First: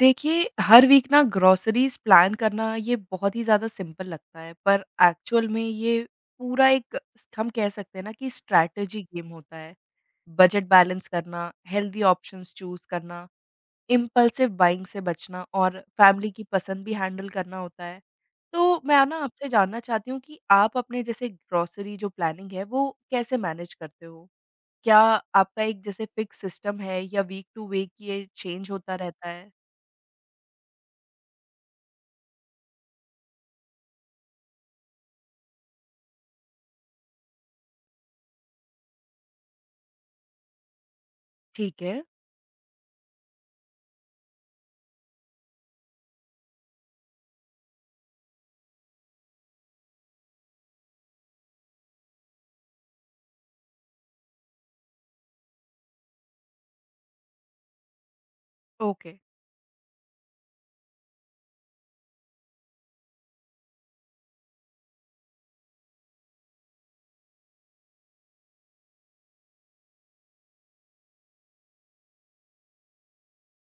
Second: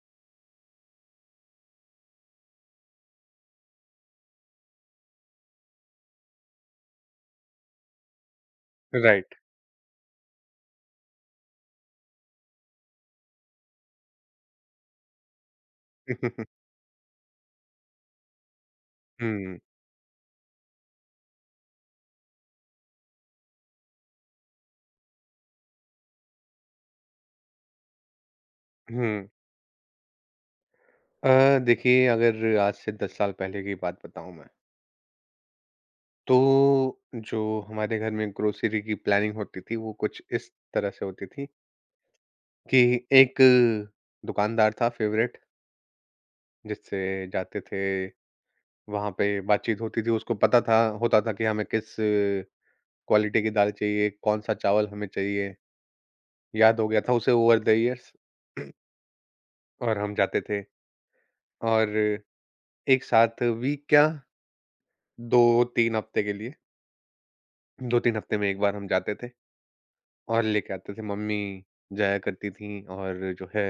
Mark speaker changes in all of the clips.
Speaker 1: देखिए, हर वीक ना ग्रोसरीज़ प्लान करना ये बहुत ही ज़्यादा सिंपल लगता है, पर एक्चुअल में ये पूरा एक हम कह सकते हैं ना कि स्ट्रैटेजी गेम
Speaker 2: राइट।
Speaker 1: होता है। बजट बैलेंस करना, हेल्दी ऑप्शंस चूज़ करना, इम्पल्सिव बाइंग से बचना और फैमिली की पसंद भी हैंडल करना होता है। तो मैं ना आपसे
Speaker 2: हुँ,
Speaker 1: जानना चाहती हूँ कि आप अपने जैसे ग्रोसरी जो प्लानिंग है, वो कैसे मैनेज करते हो? क्या आपका एक जैसे फ़िक्स सिस्टम है या वीक टू वीक ये चेंज होता
Speaker 2: हुँ।
Speaker 1: रहता है?
Speaker 2: देखिए अगर आज से 10 साल पहले की बात बताऊँ मैं, तो जो हमारे घर में ग्रोसरी की प्लानिंग होती थी वो कुछ इस तरह से होती थी
Speaker 1: ठीक है।
Speaker 2: कि एक दुकानदार था फ़ेवरेट जिससे जाते थे, वहाँ पे बातचीत होती थी, उसको पता था होता था कि हमें किस क्वालिटी की दाल चाहिए, कौन-सा चावल हमें चाहिए, याद हो गया था उसे ओवर द ईयर्स।
Speaker 1: ओके,
Speaker 2: और हम जाते थे और एक साथ वीक क्या 2-3 हफ्ते के लिए, 2-3 हफ्ते में 1 बार हम जाते थे और लेके आते थे। मम्मी जाया करती थीं और जो है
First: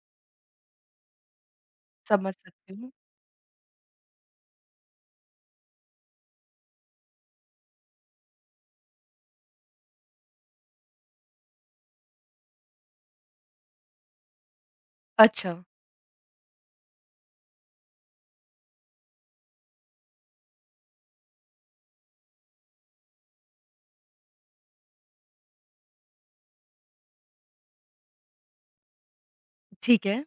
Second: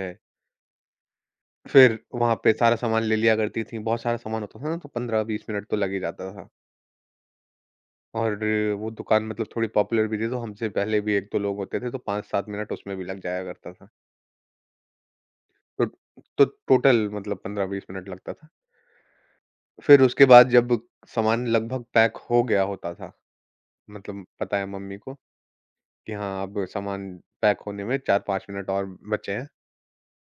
Speaker 2: फिर वहाँ
Speaker 1: समझ
Speaker 2: पे
Speaker 1: सकती
Speaker 2: सारा
Speaker 1: हूँ।
Speaker 2: सामान ले लिया करती थीं। बहुत सारा सामान होता था ना तो 15-20 मिनट तो लग ही जाता था और वो दुकान मतलब थोड़ी पॉपुलर भी थी तो हमसे पहले भी 1-2 लोग होते थे तो 5-7 मिनट उसमें भी लग जाया करता था।
Speaker 1: अच्छा,
Speaker 2: तो तो टोटल मतलब 15-20 मिनट लगता था। फिर उसके बाद जब सामान लगभग पैक हो गया होता था, मतलब पता है मम्मी को कि हाँ, अब सामान पैक होने में 4-5 मिनट और बचे हैं।
Speaker 1: ठीक है,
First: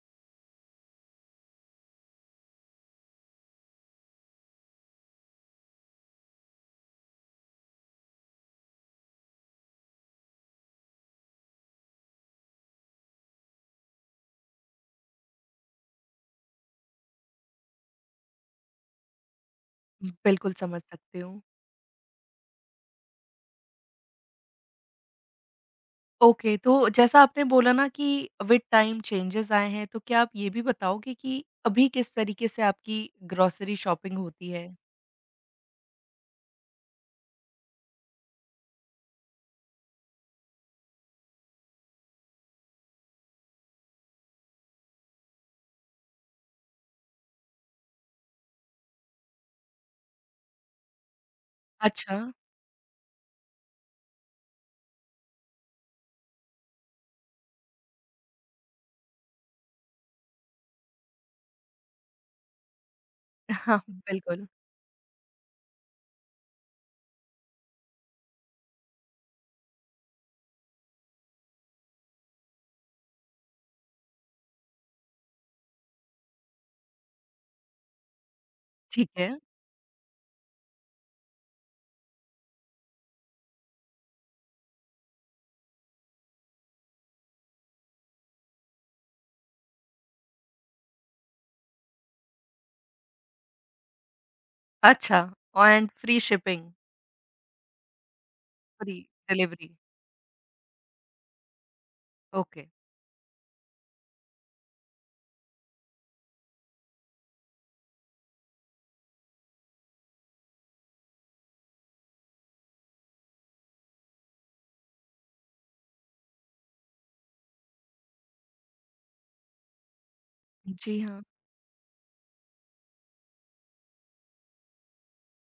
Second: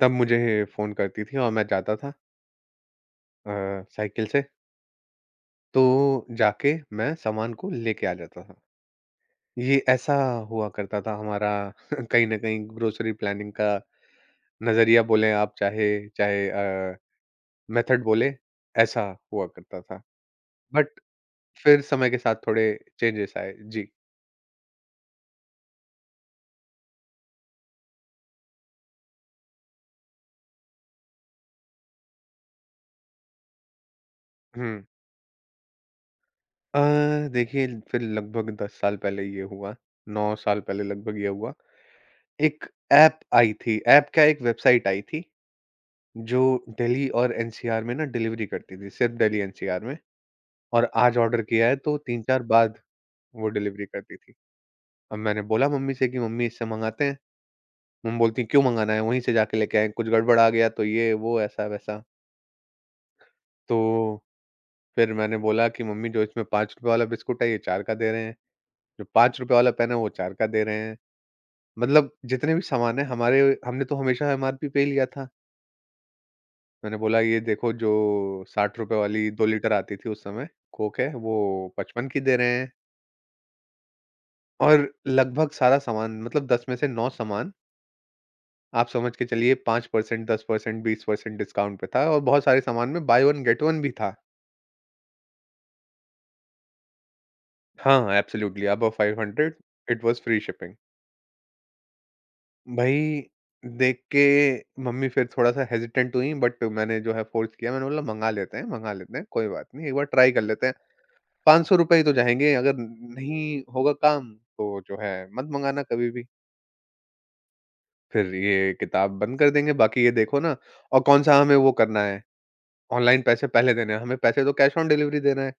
Speaker 2: तब मुझे फ़ोन करती थी और मैं जाता था साइकिल से, तो जाके मैं सामान को लेके आ जाता था। ये ऐसा हुआ करता था हमारा। कहीं न कहीं ग्रोसरी प्लानिंग का नज़रिया बोलें आप चाहे चाहे अ, मेथड बोलें, ऐसा हुआ करता था।
Speaker 1: बिल्कुल समझ
Speaker 2: बट
Speaker 1: सकती हूँ।
Speaker 2: फिर समय के साथ थोड़े चेंजेस आए। जी।
Speaker 1: ओके, तो जैसा आपने बोला ना कि विद टाइम चेंजेज़ आए हैं, तो क्या आप ये भी बताओगे कि अभी किस तरीके से आपकी ग्रोसरी शॉपिंग होती है?
Speaker 2: हुँ। अ, देखिए फिर लगभग 10 साल पहले ये हुआ, 9 साल पहले लगभग ये हुआ। एक ऐप आई थी, ऐप क्या एक वेबसाइट आई थी। जो दिल्ली और एनसीआर में ना डिलीवरी करती थी, सिर्फ़ दिल्ली एनसीआर में और आज ऑर्डर किया है तो
Speaker 1: अच्छा।
Speaker 2: 3-4 बाद वो डिलीवरी करती थी। अब मैंने बोला मम्मी से कि मम्मी इससे मँगाते हैं। मम्मी बोलती हैं क्यों मँगाना है? वहीं से जाके लेके आएँ, कुछ गड़बड़ आ गया तो ये, वो, ऐसा-वैसा।
Speaker 1: हाँ,
Speaker 2: तो
Speaker 1: बिल्कुल,
Speaker 2: फिर मैंने बोला कि मम्मी जो इसमें ₹5 वाला बिस्कुट है ये 4 का दे रहे हैं, जो ₹5 वाला पेन है वो 4 का दे रहे हैं। मतलब जितने भी सामान हैं हमारे हमने तो हमेशा एमआरपी पे ही लिया था। मैंने बोला ये देखो जो ₹60
Speaker 1: ठीक
Speaker 2: वाली
Speaker 1: है।
Speaker 2: 2 लीटर आती थी उस समय, कोक है वो 55 की दे रहे हैं। और लगभग सारा सामान मतलब 10 में से 9 सामान आप समझ के चलिए 5% 10% 20% डिस्काउंट पे था और बहुत सारे सामान में बाय 1 गेट 1 भी था।
Speaker 1: अच्छा एंड फ्री शिपिंग,
Speaker 2: हाँ, absolutely above
Speaker 1: free
Speaker 2: 500
Speaker 1: delivery,
Speaker 2: it was free shipping.
Speaker 1: Okay.
Speaker 2: भई देख के मम्मी फिर थोड़ा-सा हेजिटेंट हुईं बट मैंने जो है फ़ोर्स किया मैंने बोला, मँगा लेते हैं, कोई बात नहीं, एक बार ट्राई कर लेते हैं।" ₹500 ही तो जाएँगे, अगर नहीं होगा काम तो जो है मत मँगाना कभी भी। फिर ये किताब बंद कर देंगे, बाकी ये देखो ना
Speaker 1: जी
Speaker 2: और
Speaker 1: हाँ,
Speaker 2: कौन-सा हमें वो करना है, ऑनलाइन पैसे पहले देने हैं, हमें पैसे तो कैश ऑन डिलीवरी देना है।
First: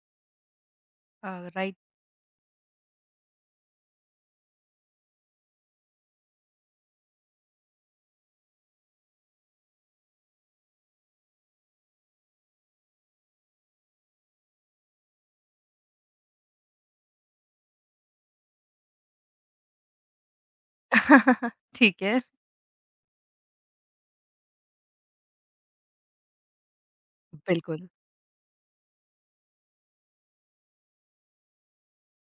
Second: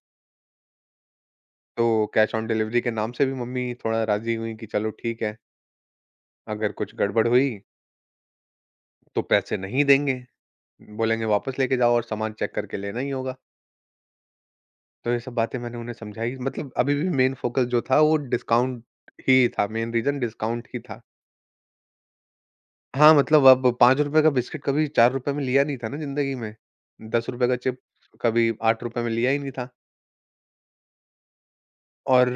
Speaker 1: राइट
Speaker 2: तो कैश ऑन डिलीवरी के नाम से भी मम्मी थोड़ा राज़ी हुईं कि चलो ठीक है, अगर कुछ गड़बड़ हुई तो पैसे नहीं देंगे, बोलेंगे वापस लेके जाओ और सामान चेक करके लेना ही होगा। तो ये सब बातें मैंने उन्हें समझाई, मतलब अभी भी मेन फ़ोकस जो था वो डिस्काउंट ही था, मेन रीज़न डिस्काउंट ही था।
Speaker 1: ठीक है,
Speaker 2: हाँ, मतलब अब ₹5 का बिस्किट कभी ₹4 में लिया नहीं था ना ज़िंदगी में। ₹10 का
Speaker 1: बिल्कुल।
Speaker 2: चिप्स कभी ₹8 में लिया ही नहीं था। और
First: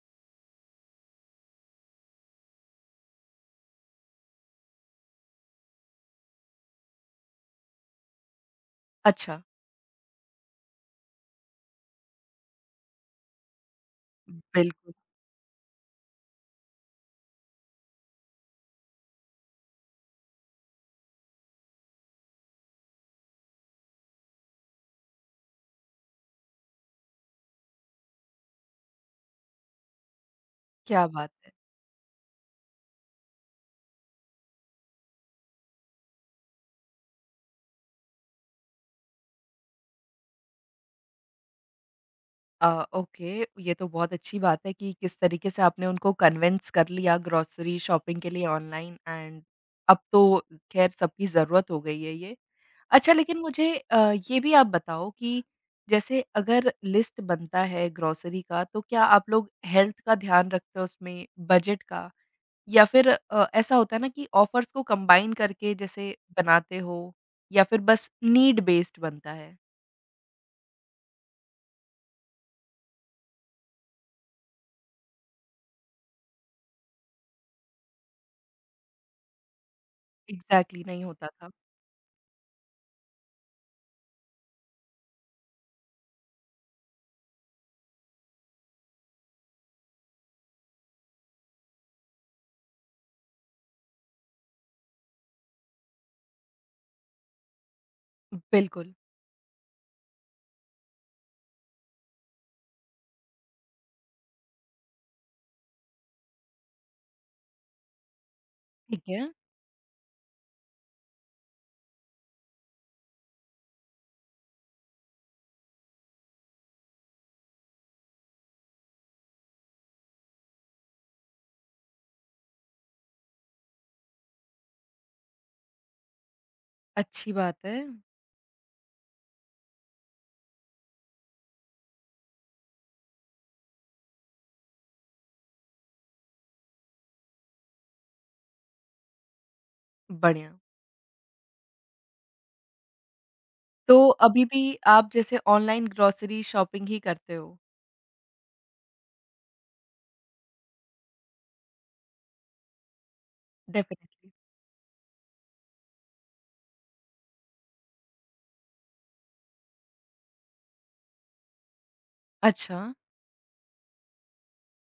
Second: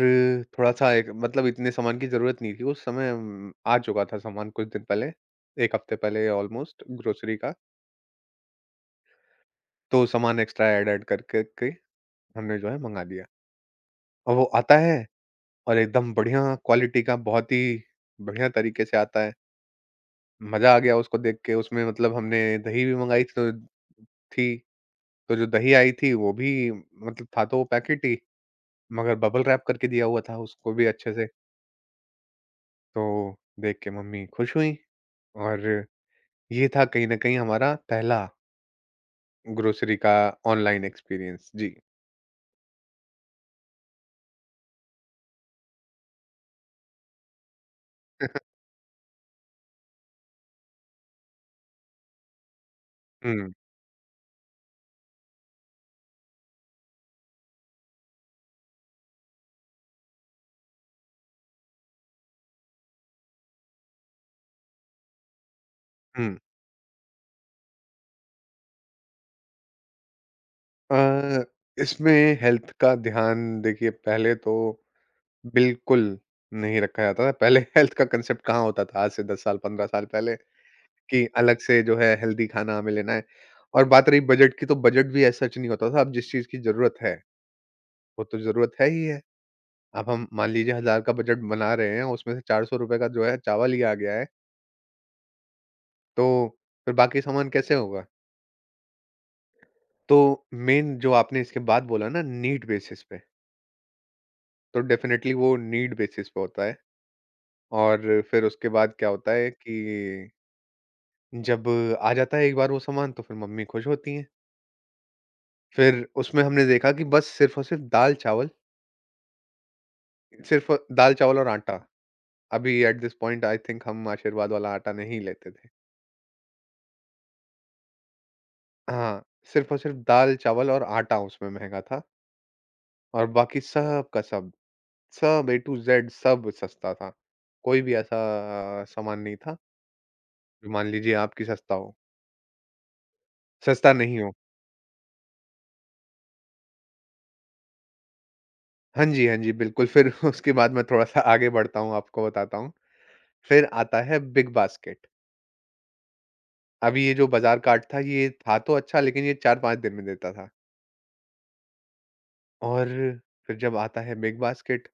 Speaker 2: थोड़ा-सा एक मतलब इतने सामान की ज़रूरत नहीं थी उस समय आ चुका था सामान कुछ दिन पहले, 1 हफ़्ते पहले ऑलमोस्ट ग्रोसरी का।
Speaker 1: अच्छा,
Speaker 2: तो सामान एक्स्ट्रा ऐड-ऐड कर कर के हमने जो है मँगा लिया। और वो आता
Speaker 1: बिल्कुल,
Speaker 2: है और एकदम बढ़िया क्वालिटी का बहुत ही बढ़िया तरीके से आता है। मज़ा आ गया उसको देख के उसमें मतलब हमने दही भी मँगाई थी। तो जो दही आई थी वो भी मतलब था तो वो पैकेट ही, मगर बबल रैप करके दिया हुआ था उसको भी
Speaker 1: क्या
Speaker 2: अच्छे से।
Speaker 1: बात है।
Speaker 2: तो देख के मम्मी खुश हुई और ये था कहीं न कहीं हमारा पहला ग्रोसरी का ऑनलाइन एक्सपीरियंस। जी।
Speaker 1: ओके, ये तो बहुत अच्छी बात है कि किस तरीके से आपने उनको कन्विंस कर लिया ग्रोसरी शॉपिंग के लिए ऑनलाइन एंड अब तो ख़ैर सबकी ज़रूरत हो गई है ये। अच्छा लेकिन
Speaker 2: हुँ,
Speaker 1: मुझे ये भी आप बताओ कि जैसे अगर लिस्ट बनता है ग्रोसरी का तो क्या आप लोग हेल्थ का ध्यान रखते हो उसमें, बजट का? या फिर ऐसा होता है ना कि ऑफ़र्स को कंबाइन करके जैसे
Speaker 2: हुँ।
Speaker 1: बनाते हो या फिर बस नीड बेस्ड बनता है?
Speaker 2: अ, इसमें हेल्थ का ध्यान देखिए पहले तो बिल्कुल नहीं रखा जाता था। पहले हेल्थ का कांसेप्ट कहाँ होता था आज से 10 साल 15 साल पहले।
Speaker 1: एग्ज़ैक्टली नहीं
Speaker 2: कि
Speaker 1: होता था।
Speaker 2: अलग से जो है हेल्दी खाना हमें लेना है। और बात रही बजट की तो बजट भी ऐसा सच नहीं होता था, अब जिस चीज़ की ज़रूरत है, वो तो ज़रूरत है ही है। अब हम मान लीजिए 1000 का बजट बना रहे हैं, उसमें से ₹400 का जो है चावल ही आ गया है, तो फिर बाकी सामान कैसे होगा?
Speaker 1: बिल्कुल,
Speaker 2: तो मेन जो आपने इसके बाद बोला ना नीड बेसिस पे, तो डेफ़िनेटली वो नीड बेसिस पे होता है। और फिर उसके बाद क्या
Speaker 1: ठीक है।
Speaker 2: होता है कि जब आ जाता है एक बार वो सामान तो फिर मम्मी खुश होती हैं। फिर उसमें हमने देखा कि बस सिर्फ़ और सिर्फ़ दाल-चावल सिर्फ़ दाल, चावल और आटा। अभी at this point I think हम आशीर्वाद वाला आटा नहीं लेते थे।
Speaker 1: अच्छी बात है,
Speaker 2: हाँ, सिर्फ़ और सिर्फ़ दाल, चावल और आटा उसमें महँगा था और बाकी सब का सब, सब ए टू ज़ेड सब सस्ता था। कोई भी ऐसा सामान नहीं था,
Speaker 1: बढ़िया।
Speaker 2: जो मान लीजिए आपकी सस्ता हो, सस्ता
Speaker 1: तो
Speaker 2: नहीं हो।
Speaker 1: अभी भी आप जैसे ऑनलाइन ग्रोसरी शॉपिंग ही करते हो?
Speaker 2: हाँ जी, हाँ जी, बिल्कुल फिर उसके बाद मैं थोड़ा-सा आगे बढ़ता हूँ, आपको बताता हूँ। फिर आता है
Speaker 1: डेफिनिटली।
Speaker 2: Big basket. अभी ये जो बाज़ार कार्ट था ये था तो अच्छा लेकिन ये 4-5 दिन में देता था
Speaker 1: अच्छा,
Speaker 2: और फिर जब आता है बिग बास्केट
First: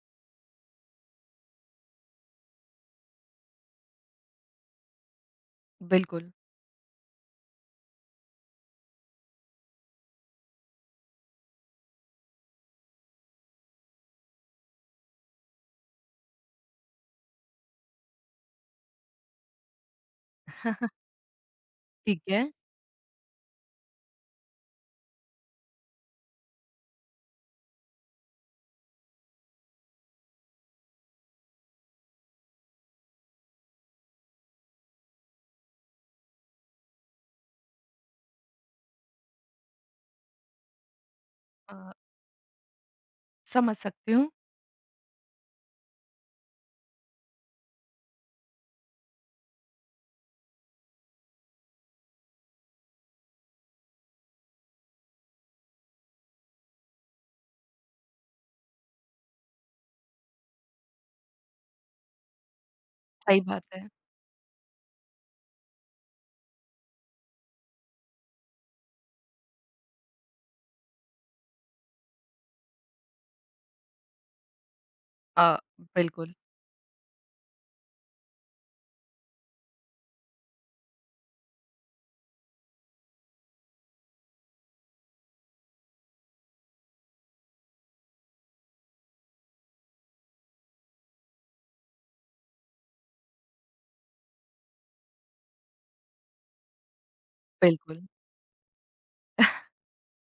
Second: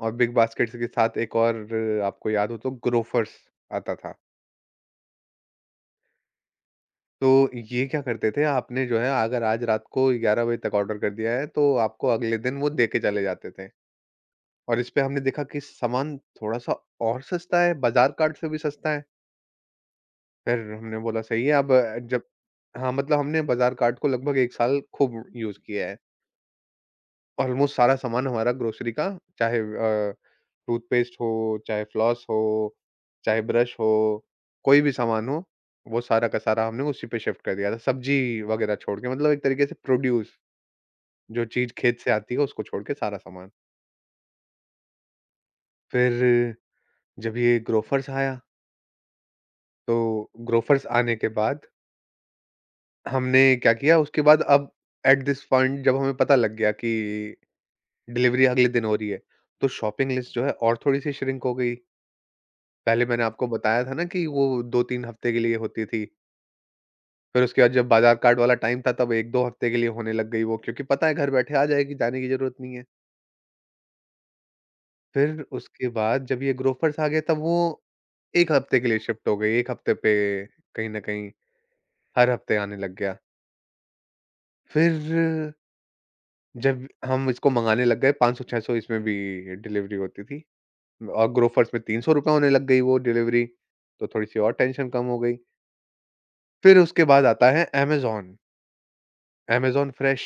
Speaker 2: और बिग बास्केट्स के साथ एक और आपको याद हो तो ग्रोफर्स आता था।
Speaker 1: बिल्कुल,
Speaker 2: तो ये क्या करते थे आपने जो है अगर आज रात को 11 बजे तक ऑर्डर कर दिया है तो आपको अगले दिन वो देके चले जाते थे। और इस पे हमने देखा कि सामान थोड़ा-सा और सस्ता है, बाज़ार कार्ट से भी सस्ता है। फिर हमने बोला सही है अब जब
Speaker 1: ठीक है।
Speaker 2: हाँ, मतलब हमने बाज़ार कार्ट को लगभग 1 साल खूब यूज़ किया है। ऑलमोस्ट सारा सामान हमारा ग्रोसरी का चाहे टूथपेस्ट हो, चाहे फ्लॉस हो, चाहे ब्रश हो, कोई भी सामान हो, वो सारा का सारा हमने उसी पे शिफ्ट कर दिया था। सब्जी वगैरह छोड़ के मतलब एक तरीके से प्रोड्यूस जो चीज़
Speaker 1: अ,
Speaker 2: खेत से आती है उसको छोड़ के सारा सामान।
Speaker 1: समझ सकती हूँ,
Speaker 2: फिर जब ये ग्रोफ़र्स आया, तो ग्रोफ़र्स आने के बाद हमने क्या किया उसके बाद अब एट दिस पॉइंट जब हमें पता लग गया कि डिलिवरी अगले दिन हो रही है, तो शॉपिंग लिस्ट जो है और थोड़ी-सी श्रिंक हो गई। पहले मैंने
Speaker 1: सही
Speaker 2: आपको
Speaker 1: बात
Speaker 2: बताया
Speaker 1: है।
Speaker 2: था ना कि वो 2-3 हफ्ते के लिए होती थी। फिर उसके बाद जब बाज़ार कार्ड वाला टाइम था तब 1-2 हफ्ते के लिए होने लग गई वो क्योंकि पता है घर बैठे आ जाएगी, जाने की ज़रूरत नहीं है। फिर
Speaker 1: अ,
Speaker 2: उसके बाद
Speaker 1: बिल्कुल,
Speaker 2: जब ये ग्रोफ़र्स आ गए तब वो 1 हफ्ते के लिए शिफ्ट हो गई, 1 हफ्ते पे कहीं न कहीं हर हफ्ते आने लग गया। फिर जब हम इसको मंगाने लग गए 500-600 इसमें भी डिलीवरी होती थी और ग्रोफ़र्स में ₹300 होने लग गई वो डिलीवरी, तो थोड़ी-सी और टेंशन कम हो गई। फिर उसके बाद आता है
Speaker 1: बिल्कुल।
Speaker 2: Amazon, Amazon Fresh.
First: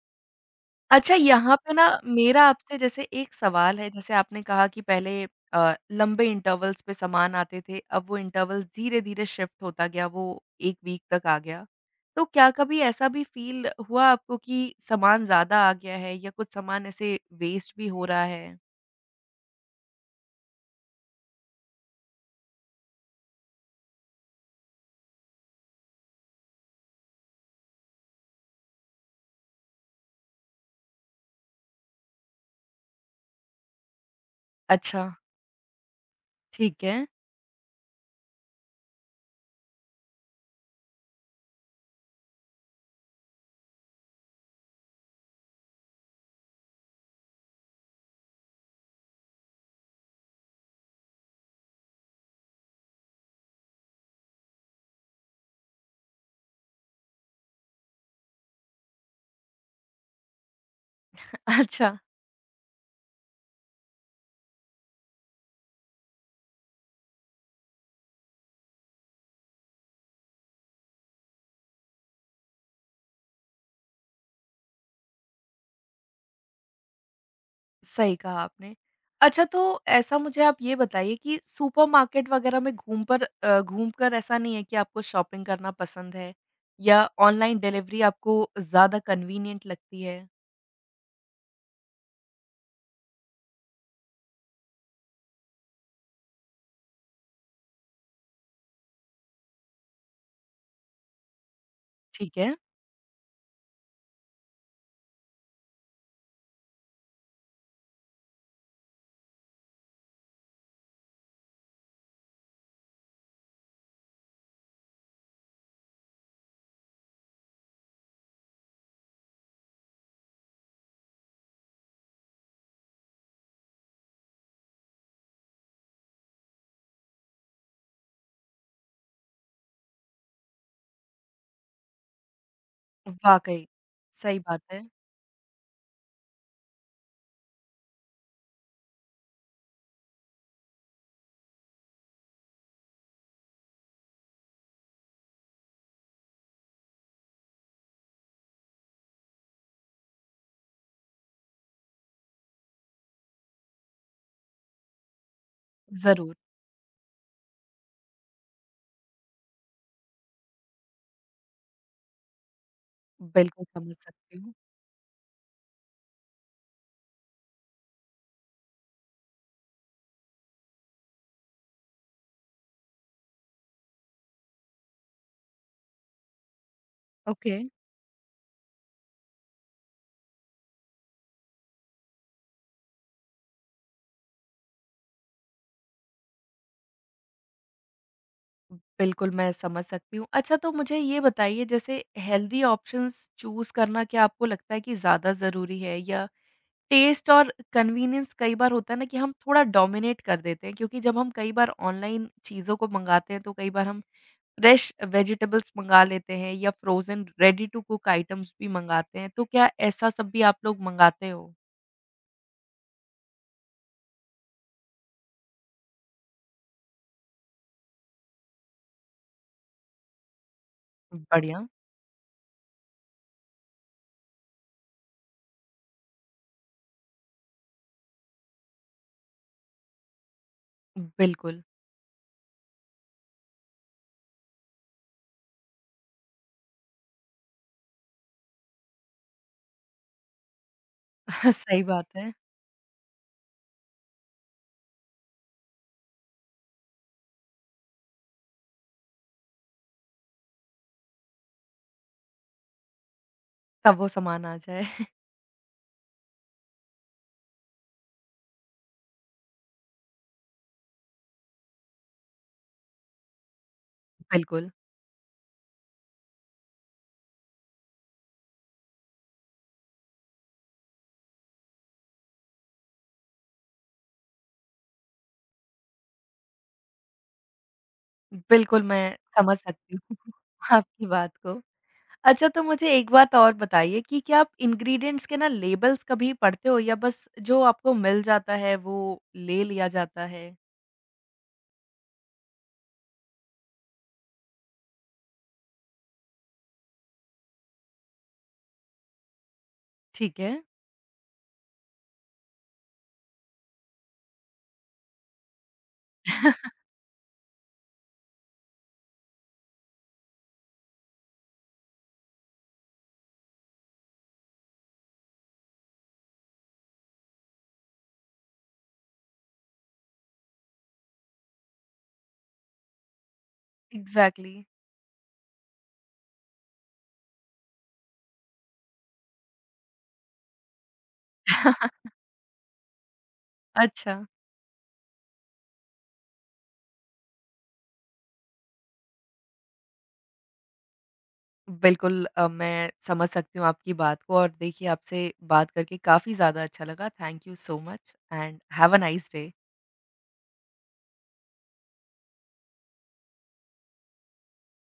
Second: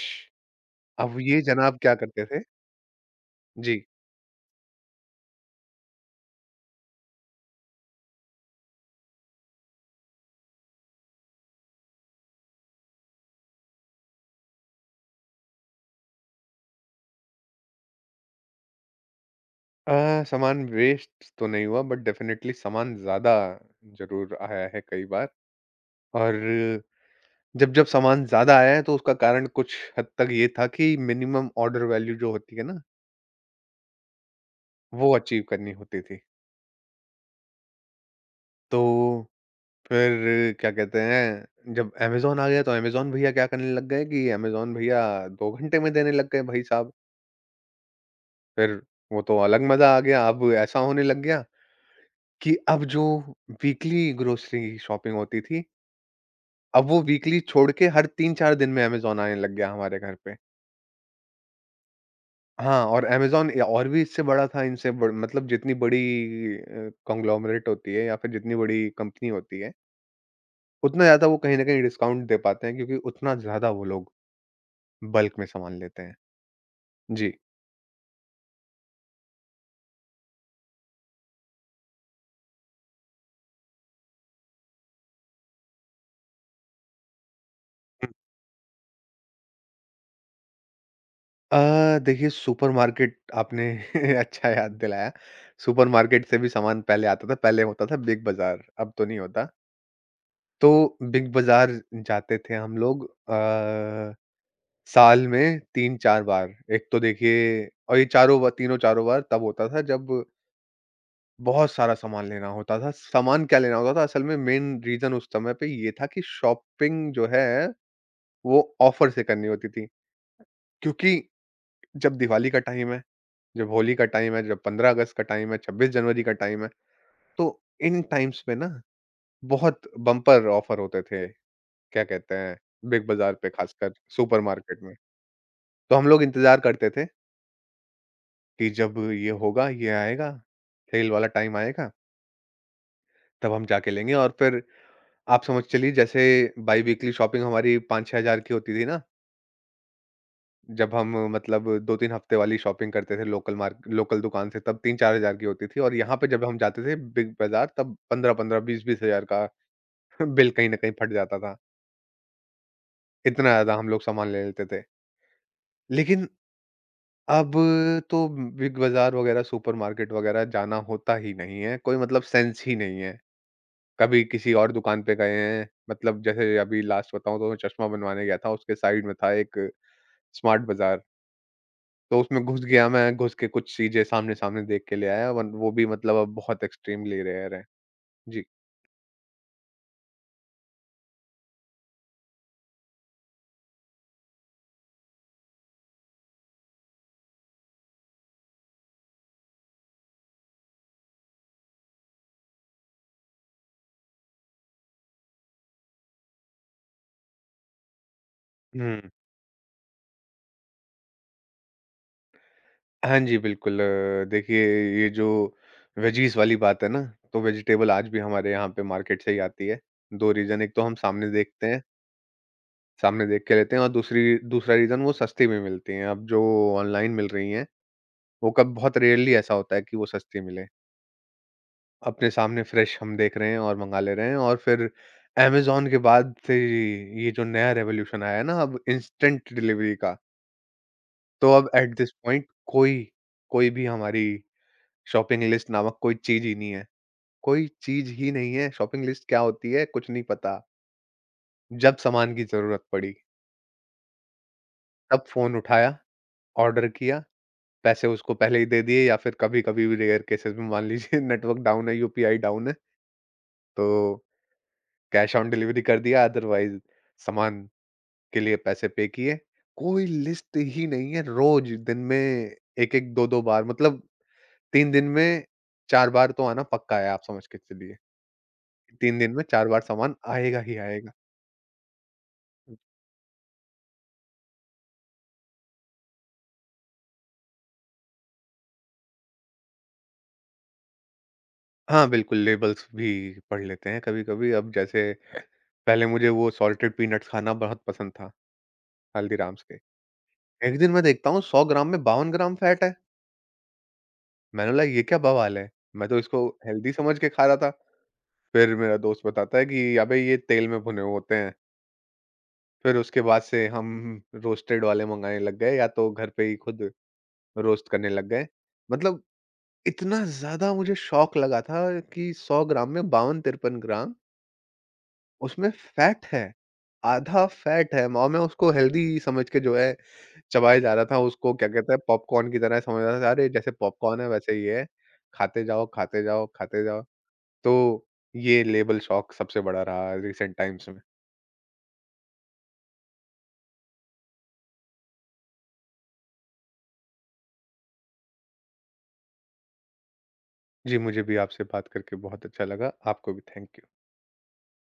Speaker 1: अच्छा
Speaker 2: अब ये
Speaker 1: यहाँ पे
Speaker 2: जनाब
Speaker 1: ना
Speaker 2: क्या करते
Speaker 1: मेरा
Speaker 2: थे
Speaker 1: आपसे जैसे एक सवाल
Speaker 2: जी।
Speaker 1: है, जैसे आपने कहा कि पहले लंबे इंटरवल्स पे सामान आते थे, अब वो इंटरवल धीरे-धीरे शिफ्ट होता गया, वो 1 वीक तक आ गया। तो क्या कभी ऐसा भी फ़ील हुआ आपको कि सामान ज़्यादा आ गया है या कुछ सामान ऐसे वेस्ट भी हो रहा है?
Speaker 2: अ, सामान वेस्ट तो नहीं हुआ बट डेफ़िनेटली सामान ज़्यादा ज़रूर आया है कई बार और जब-जब सामान ज़्यादा आया है तो उसका कारण कुछ हद तक ये था कि मिनिमम ऑर्डर वैल्यू जो होती है ना,
Speaker 1: अच्छा,
Speaker 2: वो अचीव करनी होती थी।
Speaker 1: ठीक है।
Speaker 2: तो फिर क्या कहते हैं, जब अमेज़न आ गया तो अमेज़न भईया क्या करने लग गए कि अमेज़न भईया 2 घंटे में देने लग गए भाई साहब। फिर वो तो अलग मज़ा आ गया, अब ऐसा होने लग गया कि अब जो वीकली ग्रोसरी शॉपिंग होती थी, अब वो वीकली छोड़ के हर 3-4 दिन में अमेज़न आने लग गया हमारे घर पे।
Speaker 1: अच्छा।
Speaker 2: हाँ, और अमेज़न या और भी इससे बड़ा था, इनसे ब मतलब जितनी बड़ी कॉन्ग्लोमरेट होती है या फिर जितनी बड़ी कंपनी होती है, उतना ज़्यादा वो कहीं न कहीं डिस्काउंट दे पाते हैं क्योंकि उतना ज़्यादा वो लोग बल्क में सामान लेते हैं। जी।
Speaker 1: सही कहा आपने। अच्छा तो ऐसा मुझे आप ये बताइए कि सुपरमार्केट वग़ैरह में घूमकर ऐसा नहीं है कि आपको शॉपिंग करना पसंद है या ऑनलाइन डिलिवरी आपको ज़्यादा कन्वीनिएंट लगती है?
Speaker 2: देखिए सुपरमार्केट आपने अच्छा याद दिलाया। सुपरमार्केट से भी सामान पहले आता था, पहले होता था बिग बाज़ार, अब तो नहीं होता। तो बिग बाज़ार
Speaker 1: ठीक
Speaker 2: जाते थे
Speaker 1: है,
Speaker 2: हम लोग अ, साल में 3-4 बार। एक तो देखिए और ये चारों ब तीनों-चारों बार तब होता था जब बहुत सारा सामान लेना होता था। सामान क्या लेना होता था असल में मेन रीज़न उस समय पे ये था कि शॉपिंग जो है वो ऑफ़र से करनी होती थी। क्योंकि जब दिवाली का टाइम है, जब होली का टाइम है, जब 15 अगस्त का टाइम है, 26 जनवरी का टाइम है, तो इन टाइम्स पे ना बहुत बम्पर ऑफ़र होते थे। क्या कहते हैं, बिग बाज़ार पे
Speaker 1: वाक़ई,
Speaker 2: खासकर
Speaker 1: सही बात
Speaker 2: सुपरमार्केट
Speaker 1: है।
Speaker 2: में। तो हम लोग इंतज़ार करते थे कि जब ये होगा, ये आएगा, सेल वाला टाइम आएगा, तब हम जाके लेंगे और फिर आप समझ चलिए जैसे बाई वीकली शॉपिंग हमारी 5-6 हज़ार की होती थी ना। जब हम 2-3 हफ्ते वाली शॉपिंग करते थे लोकल दुकान से तब 3-4 हज़ार की होती थी, और यहाँ पे
Speaker 1: ज़रूर,
Speaker 2: जब हम जाते थे बिग बाज़ार तब 15-15, 20-20 हज़ार का बिल कहीं न कहीं फट जाता था। इतना
Speaker 1: बिल्कुल
Speaker 2: ज़्यादा हम
Speaker 1: समझ
Speaker 2: लोग सामान
Speaker 1: सकती
Speaker 2: ले
Speaker 1: हूँ।
Speaker 2: लेते थे। लेकिन अब तो बिग बाज़ार वग़ैरह, सुपरमार्केट वग़ैरह जाना होता ही नहीं है, कोई मतलब सेंस ही नहीं है। कभी किसी और दुकान पे गए हैं, मतलब जैसे अभी लास्ट बताऊँ तो मैं
Speaker 1: ओके,
Speaker 2: चश्मा बनवाने गया था, उसके साइड में था एक स्मार्ट बाज़ार। तो उसमें घुस गया मैं, घुस के कुछ चीज़ें सामने-सामने देख के ले आया वन वो भी मतलब अब बहुत एक्सट्रीम ले रहे रहे हैं। जी।
Speaker 1: बिल्कुल मैं समझ सकती हूँ। अच्छा तो मुझे ये बताइए जैसे हेल्दी ऑप्शंस चूज़ करना क्या आपको लगता है कि ज़्यादा ज़रूरी है या टेस्ट और कन्वीनियंस कई बार होता है ना कि हम थोड़ा डोमिनेट कर देते हैं क्योंकि जब हम कई बार ऑनलाइन चीज़ों को मंगाते हैं तो कई बार हम फ्रेश वेजिटेबल्स मंगा लेते हैं या frozen ready to cook items भी
Speaker 2: हुँ।
Speaker 1: मंगाते हैं तो क्या ऐसा सब भी आप लोग मंगाते हो?
Speaker 2: हाँ जी, बिल्कुल। देखिए, ये जो वेजीज़ वाली बात है ना, तो वेजिटेबल आज भी हमारे यहाँ पे मार्केट से ही आती है। 2 रीज़न, एक तो हम सामने देखते
Speaker 1: बढ़िया,
Speaker 2: हैं, सामने देख के लेते हैं, और दूसरी दूसरा रीज़न वो सस्ती में मिलती हैं। अब जो ऑनलाइन मिल रही हैं, वो कब बहुत रेयरली ऐसा होता है कि वो सस्ती मिलें।
Speaker 1: बिल्कुल
Speaker 2: अपने सामने फ्रेश हम देख रहे हैं और मँगा ले रहे हैं, और फिर अमेज़न के बाद से ये जो नया रिवॉल्यूशन आया है ना अब इंस्टेंट डिलीवरी का, तो अब
Speaker 1: सही
Speaker 2: एट
Speaker 1: बात
Speaker 2: दिस
Speaker 1: है,
Speaker 2: पॉइंट कोई भी हमारी शॉपिंग लिस्ट नामक कोई चीज़ ही नहीं है। कोई चीज़ ही नहीं है, शॉपिंग लिस्ट क्या होती है कुछ नहीं पता। जब सामान की ज़रूरत पड़ी,
Speaker 1: तब वो सामान आ जाए
Speaker 2: तब फ़ोन उठाया, ऑर्डर किया, पैसे उसको पहले ही दे दिए, या फिर कभी-कभी भी रेयर केसेस में मान लीजिए नेटवर्क डाउन है, यूपीआई डाउन है, तो
Speaker 1: बिल्कुल,
Speaker 2: कैश ऑन डिलीवरी कर दिया, अदरवाइज़ सामान के लिए पैसे पे किए। कोई लिस्ट ही नहीं है, रोज़ दिन में 1-1 2-2 बार, मतलब 3 दिन में 4 बार तो आना पक्का है, आप समझ के चलिए।
Speaker 1: बिल्कुल मैं
Speaker 2: 3 दिन में
Speaker 1: समझ
Speaker 2: 4 बार
Speaker 1: सकती
Speaker 2: सामान
Speaker 1: हूँ
Speaker 2: आएगा ही
Speaker 1: आपकी
Speaker 2: आएगा।
Speaker 1: बात को। अच्छा तो मुझे एक बात और बताइए कि क्या आप इंग्रीडिएंट्स के ना लेबल्स कभी पढ़ते हो या बस जो आपको मिल जाता है वो ले लिया जाता है?
Speaker 2: हाँ, बिल्कुल लेबल्स भी पढ़ लेते हैं कभी-कभी। अब जैसे पहले मुझे वो सॉल्टेड पीनट्स खाना बहुत पसंद था, हल्दीराम्स के।
Speaker 1: ठीक है।
Speaker 2: एक दिन मैं देखता हूँ 100 ग्राम में 52 ग्राम फैट है। मैंने बोला ये क्या बवाल है? मैं तो इसको हेल्दी समझ के खा रहा था। फिर मेरा दोस्त बताता है कि अबे ये तेल में भुने हुए होते हैं। फिर उसके बाद से हम रोस्टेड वाले मँगाने लग गए, या तो घर पे ही खुद रोस्ट करने लग गए। मतलब इतना ज़्यादा मुझे शॉक लगा था कि 100 ग्राम में 52-53 ग्राम
Speaker 1: एग्ज़ैक्टली
Speaker 2: उसमें फैट है, आधा फैट है, और मैं उसको हेल्दी समझ के जो है चबाए जा रहा था, उसको क्या कहते हैं पॉपकॉर्न की तरह समझ रहा था, अरे जैसे पॉपकॉर्न
Speaker 1: अच्छा।
Speaker 2: है वैसे ही है, खाते जाओ, खाते जाओ, खाते जाओ। तो ये लेबल शॉक सबसे बड़ा रहा रिसेंट टाइम्स में।
Speaker 1: बिल्कुल मैं समझ सकती हूँ आपकी बात को और देखिए आपसे बात करके काफ़ी ज़्यादा अच्छा लगा। Thank you so much and have a nice day.
Speaker 2: जी, मुझे भी आपसे बात करके बहुत अच्छा लगा, आपको भी थैंक यू।